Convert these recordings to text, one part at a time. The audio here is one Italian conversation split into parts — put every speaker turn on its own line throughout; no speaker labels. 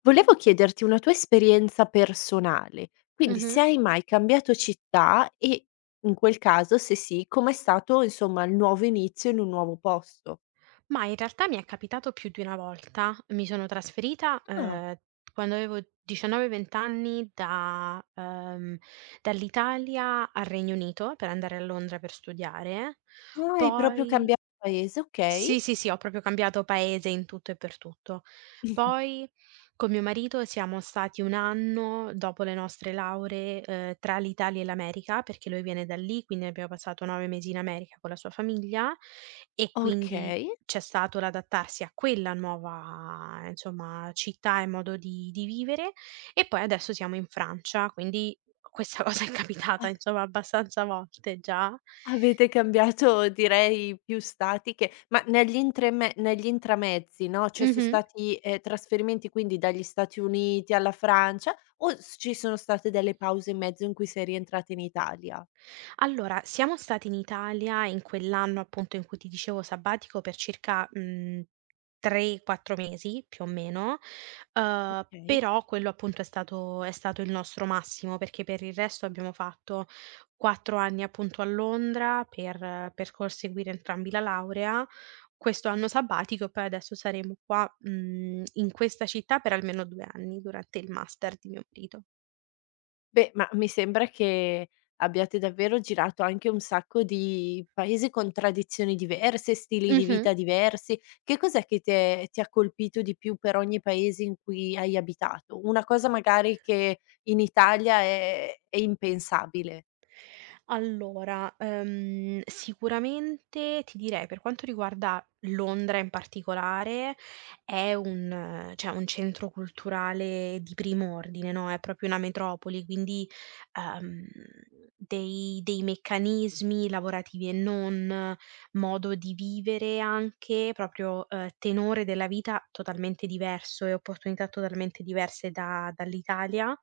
Volevo chiederti una tua esperienza personale, quindi se
Mh-mh.
hai mai cambiato città e, in quel caso, se sì, com'è stato insomma il nuovo inizio in un nuovo posto?
Ma in realtà mi è capitato più di una volta. Mi sono trasferita,
Ah,
quando avevo 19, 20 anni da dall'Italia al Regno Unito per andare a Londra per studiare.
ah, hai proprio
Poi
cambiato paese,
sì,
okay.
sì, sì, ho proprio cambiato paese in tutto e per tutto. Poi con mio marito siamo stati 1 anno dopo le nostre lauree, tra l'Italia e l'America, perché lui viene da lì, quindi abbiamo passato 9 mesi in America con la sua famiglia e quindi
Okay.
c'è stato l'adattarsi a quella nuova, insomma, città e modo di vivere e poi adesso siamo in Francia, quindi questa cosa è capitata,
Ave
insomma, abbastanza volte già.
avete cambiato direi più stati che ma negli intramezzi, no, cioè so'
Mh-mh.
stati, trasferimenti quindi dagli Stati Uniti alla Francia o s ci sono state delle pause in mezzo in cui sei rientrata in Italia?
Allora, siamo stati in Italia in quell'anno appunto in cui ti dicevo sabbatico per circa, 3, 4 mesi più o meno,
Okay.
però quello appunto è stato il nostro massimo, perché per il resto abbiamo fatto 4 anni appunto a Londra per conseguire entrambi la laurea, questo anno sabbatico e poi adesso saremo qua, in questa città per almeno 2 anni durante il master di mio marito.
Beh, ma mi sembra che abbiate davvero girato anche un sacco di paesi con tradizioni diverse, stili di
Mh-mh.
vita diversi. Che cos'è che t'è ti ha colpito di più per ogni paese in cui hai abitato? Una cosa magari che in Italia è impensabile,
Allora, sicuramente ti direi per quanto riguarda Londra in particolare, è un cioè un centro culturale di primo ordine, no, è proprio una metropoli, quindi, ehm, dei meccanismi lavorativi e non, modo di vivere anche, proprio, tenore della vita totalmente diverso e opportunità totalmente diverse da dall'Italia.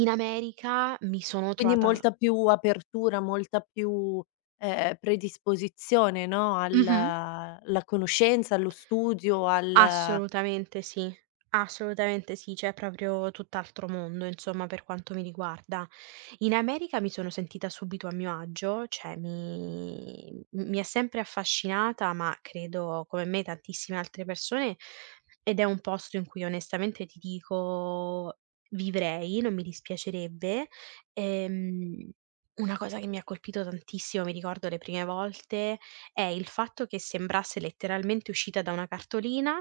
In America mi sono
quindi
trovata.
molta più apertura, molta più, predisposizione, no,
Mh-mh.
alla conoscenza, allo studio, al
Assolutamente sì, assolutamente sì, cioè proprio tutt'altro mondo insomma per quanto mi riguarda. In America mi sono sentita subito a mio agio, cioè mi ha sempre affascinata, ma credo come me tantissime altre persone, ed è un posto in cui onestamente ti dico vivrei, non mi dispiacerebbe. Ehm, una cosa che mi ha colpito tantissimo, mi ricordo le prime volte è il fatto che sembrasse letteralmente uscita da una cartolina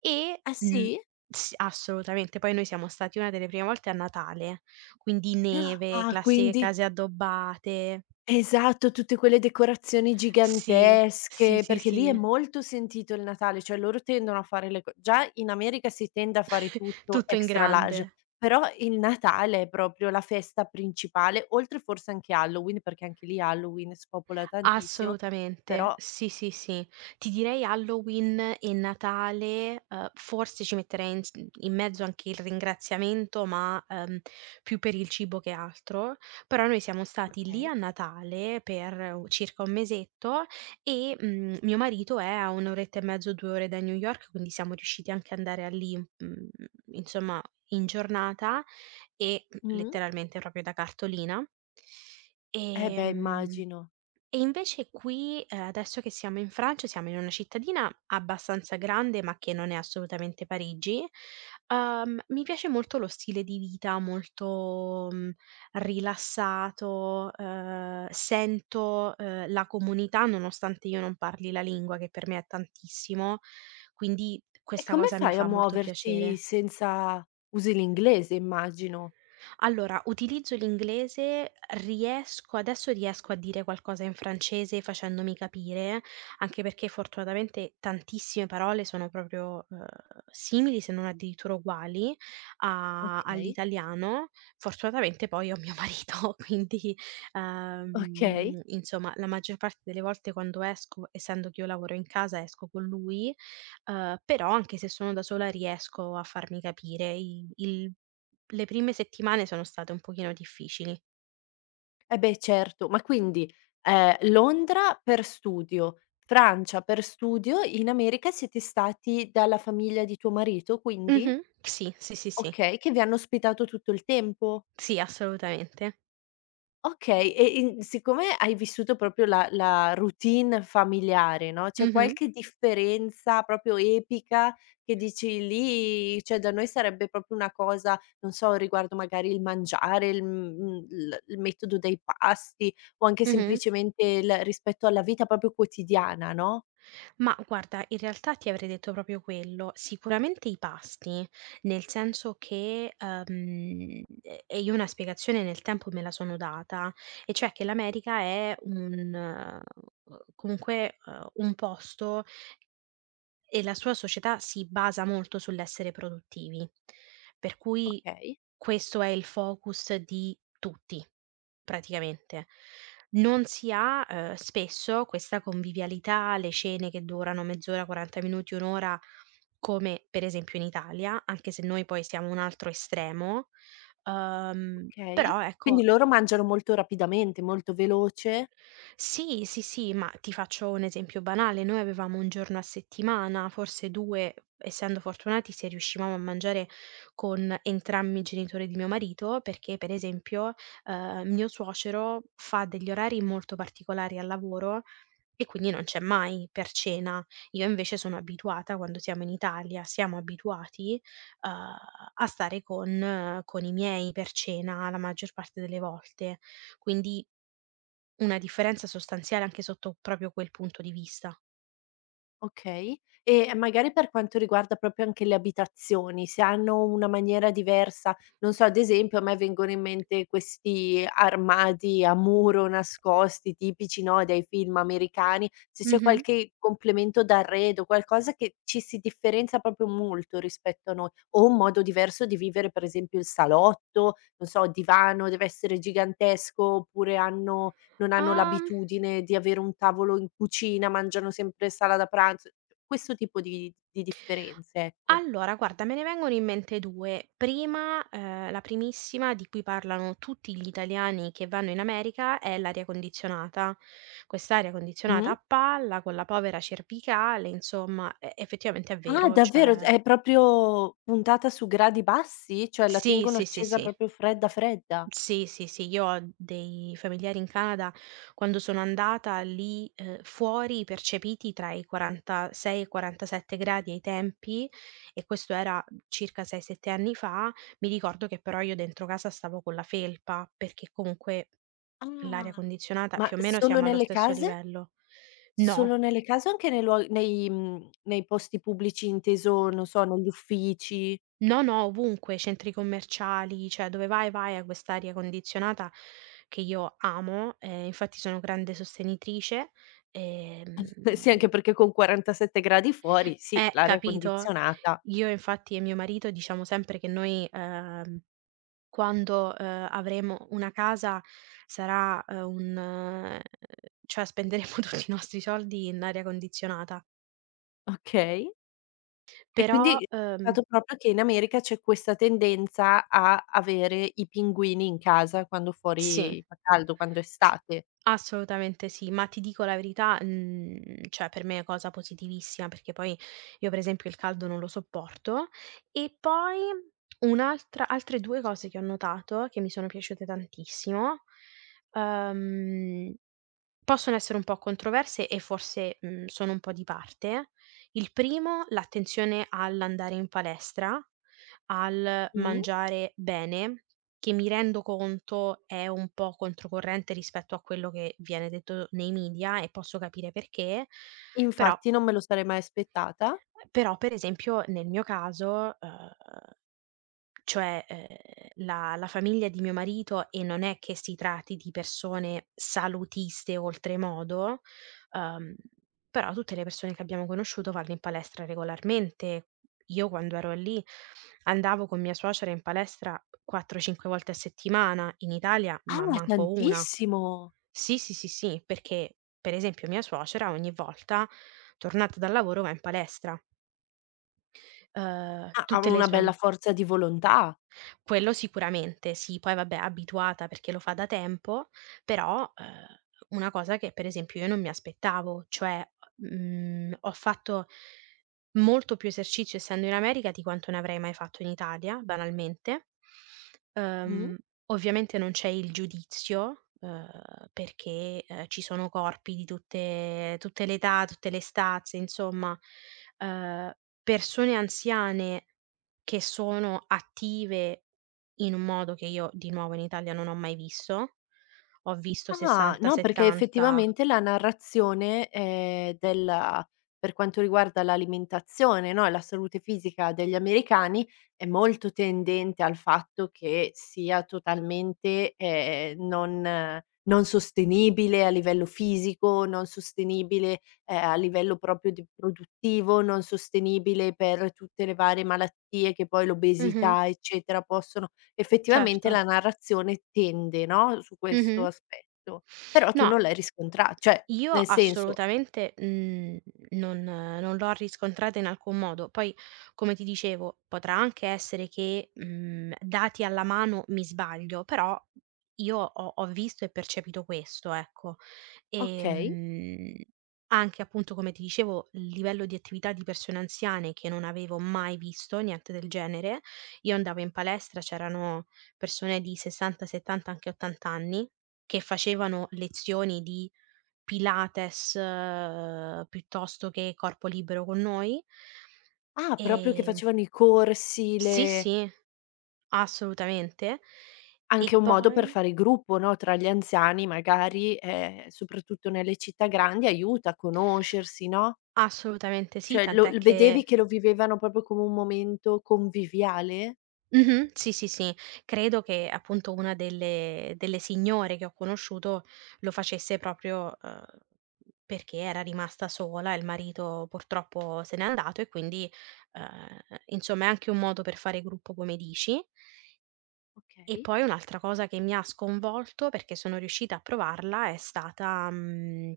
e,
ah
mhmm,
sì?
s assolutamente. Poi noi siamo stati una delle prime volte a Natale, quindi neve,
Ah,
classiche
quindi
case addobbate.
esatto, tutte quelle decorazioni
Sì, sì,
gigantesche,
sì,
perché lì è
sì,
molto sentito il Natale, cioè loro tendono a fare le co già in America si tende a fare tutto
tutto in
extra large,
grande.
però il Natale è proprio la festa principale, oltre forse anche Halloween, perché anche lì Halloween spopola tantissimo, però
Assolutamente, sì, sì, sì. Ti direi Halloween e Natale, forse ci metterei in mezzo anche il ringraziamento, ma, più per il cibo che altro, però noi siamo stati lì
okay.
a Natale per u circa un mesetto e, mio marito è a 1 oretta e mezzo, 2 ore da New York, quindi siamo riusciti anche ad andare a lì, mhmm, insomma in giornata e, mhmm,
Mh-mh.
letteralmente proprio da cartolina.
Eh beh,
Ehm
immagino.
e invece qui, adesso che siamo in Francia, siamo in una cittadina abbastanza grande, ma che non è assolutamente Parigi, mi piace molto lo stile di vita molto, mhmm, rilassato, sento, la comunità nonostante io non parli la lingua, che per me è tantissimo, quindi
E
questa
come
cosa mi
fai a
fa molto
muoverti
piacere.
senza usi l'inglese immagino?
Allora, utilizzo l'inglese, riesco a dire qualcosa in francese facendomi capire, anche perché fortunatamente tantissime parole sono proprio, simili, se non addirittura uguali a
Okay,
all'italiano. Fortunatamente poi ho mio marito, quindi,
okay.
insomma, la maggior parte delle volte quando esco, essendo che io lavoro in casa, esco con lui, però anche se sono da sola riesco a farmi capire. I il Le prime settimane sono state un pochino difficili.
Eh beh certo, ma quindi, Londra per studio, Francia per studio, in America siete stati dalla famiglia di tuo marito quindi?
Mh-mh. Sì, sì, sì, sì.
Okay, che vi hanno ospitato tutto il tempo?
Sì, assolutamente.
Okay, e in siccome hai vissuto proprio la routine familiare, no, c'è
Mh-mh.
qualche differenza proprio epica che dici lì cioè da noi sarebbe proprio una cosa, non so, riguardo magari il mangiare, il il metodo dei pasti o anche
Mh-mh.
semplicemente il rispetto alla vita proprio quotidiana, no,
Ma guarda, in realtà ti avrei detto proprio quello. Sicuramente i pasti, nel senso che, io una spiegazione nel tempo me la sono data, e cioè che l'America è un, comunque, un posto. E la sua società si basa molto sull'essere produttivi, per cui
okay,
questo è il focus di tutti, praticamente. Non si ha, spesso questa convivialità, le cene che durano mezz'ora, 40 minuti, 1 ora, come per esempio in Italia, anche se noi poi siamo un altro estremo,
okay.
però
Quindi
ecco
loro mangiano molto rapidamente, molto veloce?
sì, sì, sì, ma ti faccio un esempio banale: noi avevamo 1 giorno a settimana, forse 2, essendo fortunati se riuscivamo a mangiare con entrambi i genitori di mio marito, perché per esempio, mio suocero fa degli orari molto particolari al lavoro, e quindi non c'è mai per cena. Io invece sono abituata quando siamo in Italia, siamo abituati, uhm, a stare con i miei per cena la maggior parte delle volte. Quindi una differenza sostanziale anche sotto proprio quel punto di vista.
Okay. E, magari per quanto riguarda proprio anche le abitazioni, se hanno una maniera diversa, non so, ad esempio a me vengono in mente questi armadi a muro nascosti tipici, no, dei film americani, se c'è
Mh-mh.
qualche complemento d'arredo, qualcosa che ci si differenzia proprio molto rispetto a noi, o un modo diverso di vivere per esempio il salotto, non so, il divano deve essere gigantesco oppure hanno non hanno
Uhm
l'abitudine di avere un tavolo in cucina, mangiano sempre sala da pranzo, questo tipo di differenze, ecco.
Allora guarda, me ne vengono in mente 2. Prima, la primissima di cui parlano tutti gli italiani che vanno in America è l'aria condizionata. Quest'aria condizionata
Mh.
a palla, con la povera cervicale, insomma, e effettivamente è
Ah,
vero,
davvero?
cioè
È proprio puntata su gradi bassi? Cioè la
sì,
tengono
sì, sì,
accesa
sì.
proprio fredda, fredda?
Sì, sì, sì, io ho dei familiari in Canada, quando sono andata lì, fuori percepiti tra i 46 e i 47 gradi ai tempi, e questo era circa 6, 7 anni fa, mi ricordo che però io dentro casa stavo con la felpa, perché comunque l'aria
Ah.
condizionata
Ma
più o meno
solo
siamo allo
nelle
stesso
case?
livello.
Solo
No,
nelle case o anche nei nei posti pubblici inteso, non so, negli uffici?
no, no, ovunque, centri commerciali, cioè dove vai, vai a quest'aria condizionata che io amo, infatti sono grande sostenitrice, ehm,
Sì, anche perché con 47 gradi fuori, sì, l'aria
capito?
condizionata.
Io infatti e mio marito diciamo sempre che noi, quando, avremo una casa sarà, un cioè spenderemo tutti i nostri soldi in aria condizionata.
Okay. E
Però,
quindi dato proprio che in America c'è questa tendenza a avere i pinguini in casa quando
sì.
fuori fa caldo, quando è
S
estate.
Assolutamente sì, ma ti dico la verità, mhmm, cioè per me è cosa positivissima, perché poi io per esempio il caldo non lo sopporto. E poi un'altra altre 2 cose che ho notato, che mi sono piaciute tantissimo, uhm, possono essere un po' controverse e forse, mhmm, sono un po' di parte. Il primo, l'attenzione all'andare in palestra, al
Mh.
mangiare bene, che mi rendo conto è un po' controcorrente rispetto a quello che viene detto nei media e posso capire perché, però
Infatti non me lo sarei mai aspettata.
però per esempio nel mio caso, uhm, cioè, la famiglia di mio marito e non è che si tratti di persone salutiste oltremodo, uhm, però tutte le persone che abbiamo conosciuto vanno in palestra regolarmente. Io quando ero lì andavo con mia suocera in palestra 4, 5 volte a settimana, in Italia ma
Ah,
manco una.
tantissimo!
Sì, sì, sì, sì, perché per esempio mia suocera ogni volta tornata dal lavoro va in palestra.
Ha
Tutte le
una
sue
bella
am
forza di volontà.
Quello sicuramente sì, poi vabbè abituata perché lo fa da tempo, però, una cosa che per esempio io non mi aspettavo, cioè, mhmm, ho fatto molto più esercizio essendo in America di quanto ne avrei mai fatto in Italia, banalmente.
Mh.
Uhm, ovviamente non c'è il giudizio, perché, ci sono corpi di tutte le età, tutte le stazze, insomma, uhm, persone anziane che sono attive in un modo che io di nuovo in Italia non ho mai visto. Ho visto
Ah,
60,
no, perché
70.
effettivamente la narrazione, della per quanto riguarda l'alimentazione, no, e la salute fisica degli americani, è molto tendente al fatto che sia totalmente, non sostenibile a livello fisico, non sostenibile, a livello proprio di produttivo, non sostenibile per tutte le varie malattie che poi
Mh-mh,
l'obesità, eccetera, possono effettivamente
certo.
la narrazione tende, no, su questo
Mh-mh.
aspetto, però tu
No,
non l'hai riscontra cioè,
io
nel senso
assolutamente, mhmm, non l'ho riscontrata in alcun modo. Poi, come ti dicevo, potrà anche essere che, mhmm, dati alla mano mi sbaglio, però io ho visto e percepito questo, ecco.
okay.
Ehm, anche appunto, come ti dicevo, il livello di attività di persone anziane che non avevo mai visto, niente del genere. Io andavo in palestra, c'erano persone di 60, 70, anche 80 anni che facevano lezioni di Pilates, piuttosto che corpo libero con noi.
Ah, proprio che
Ehm,
facevano i corsi,
sì,
le
sì, assolutamente.
anche
E
un modo per
poi
fare gruppo, no, tra gli anziani magari, soprattutto nelle città grandi aiuta a conoscersi, no,
assolutamente sì,
cioè lo
tant'è
l vedevi
che
che lo vivevano proprio come un momento conviviale?
mh-mh, sì, sì, sì, credo che appunto una delle signore che ho conosciuto lo facesse proprio, perché era rimasta sola, il marito purtroppo se n'è andato e quindi, uhm, insomma è anche un modo per fare gruppo come dici. E
Okay.
poi un'altra cosa che mi ha sconvolto, perché sono riuscita a provarla, è stata mhmm,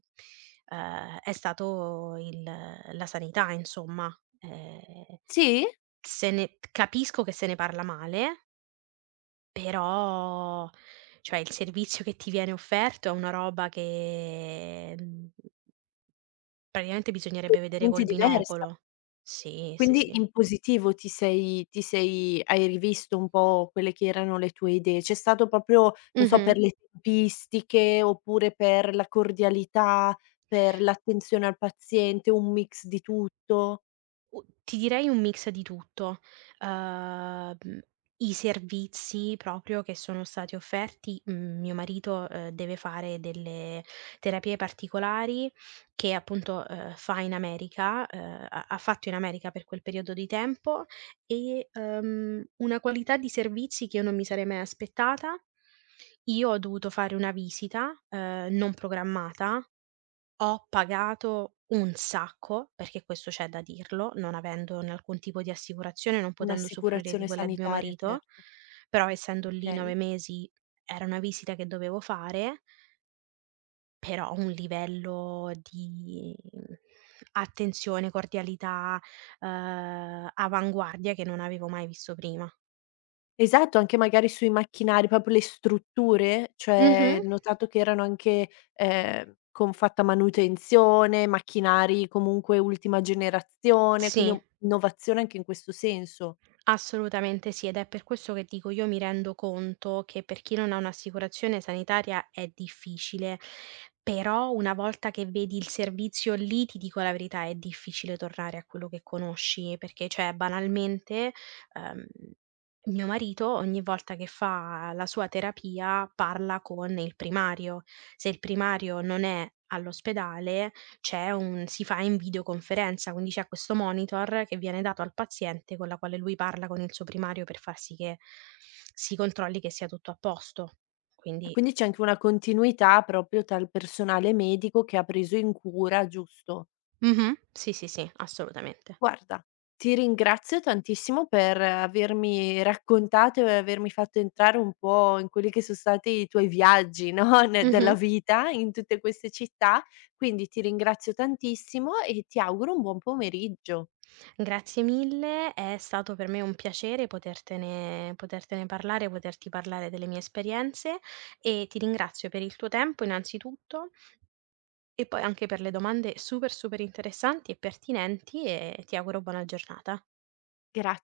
è stato il la sanità insomma. Ehm,
Sì?
se ne capisco che se ne parla male, però cioè il servizio che ti viene offerto è una roba che, mhmm, praticamente bisognerebbe vedere
Totalmente
col
diversa.
binocolo. Sì, sì,
Quindi
sì.
in positivo ti sei hai rivisto un po' quelle che erano le tue idee? C'è stato proprio, non so, per
Mh-mh.
le tempistiche oppure per la cordialità, per l'attenzione al paziente, un mix di tutto?
U Ti direi un mix di tutto. Mhmm, i servizi proprio che sono stati offerti mhmm, mio marito, deve fare delle terapie particolari che appunto, fa in America, ha fatto in America per quel periodo di tempo e, una qualità di servizi che io non mi sarei mai aspettata. Io ho dovuto fare una visita, non programmata, ho pagato un sacco, perché questo c'è da dirlo, non avendo né alcun tipo di assicurazione, non potendo usufruire di
Un'assicurazione
quella di mio
sanitaria,
marito,
certo,
però essendo lì 9
okay.
mesi era una visita che dovevo fare, però un livello di attenzione, cordialità, avanguardia che non avevo mai visto prima.
Esatto, anche magari sui macchinari, proprio le strutture,
Mh-mh,
cioè ho notato che erano anche, con fatta manutenzione, macchinari comunque ultima generazione, quindi
sì.
un innovazione anche in questo senso.
Assolutamente sì, ed è per questo che dico, io mi rendo conto che per chi non ha un'assicurazione sanitaria è difficile, però una volta che vedi il servizio lì, ti dico la verità, è difficile tornare a quello che conosci, perché cioè banalmente, ehm, mio marito ogni volta che fa la sua terapia parla con il primario. Se il primario non è all'ospedale, c'è un si fa in videoconferenza, quindi c'è questo monitor che viene dato al paziente con la quale lui parla con il suo primario per far sì che si controlli che sia tutto a posto.
E
Quindi
quindi c'è anche una continuità proprio tra il personale medico che ha preso in cura, giusto?
mh-mh, sì, sì, sì, assolutamente.
Guarda, ti ringrazio tantissimo per avermi raccontato e avermi fatto entrare un po' in quelli che sono stati i tuoi viaggi, no, ne della
Mh-mh.
vita in tutte queste città, quindi ti ringrazio tantissimo e ti auguro un buon pomeriggio.
Grazie mille, è stato per me un piacere potertene parlare, poterti parlare delle mie esperienze e ti ringrazio per il tuo tempo innanzitutto e poi anche per le domande super, super interessanti e pertinenti e ti auguro buona giornata.
Gra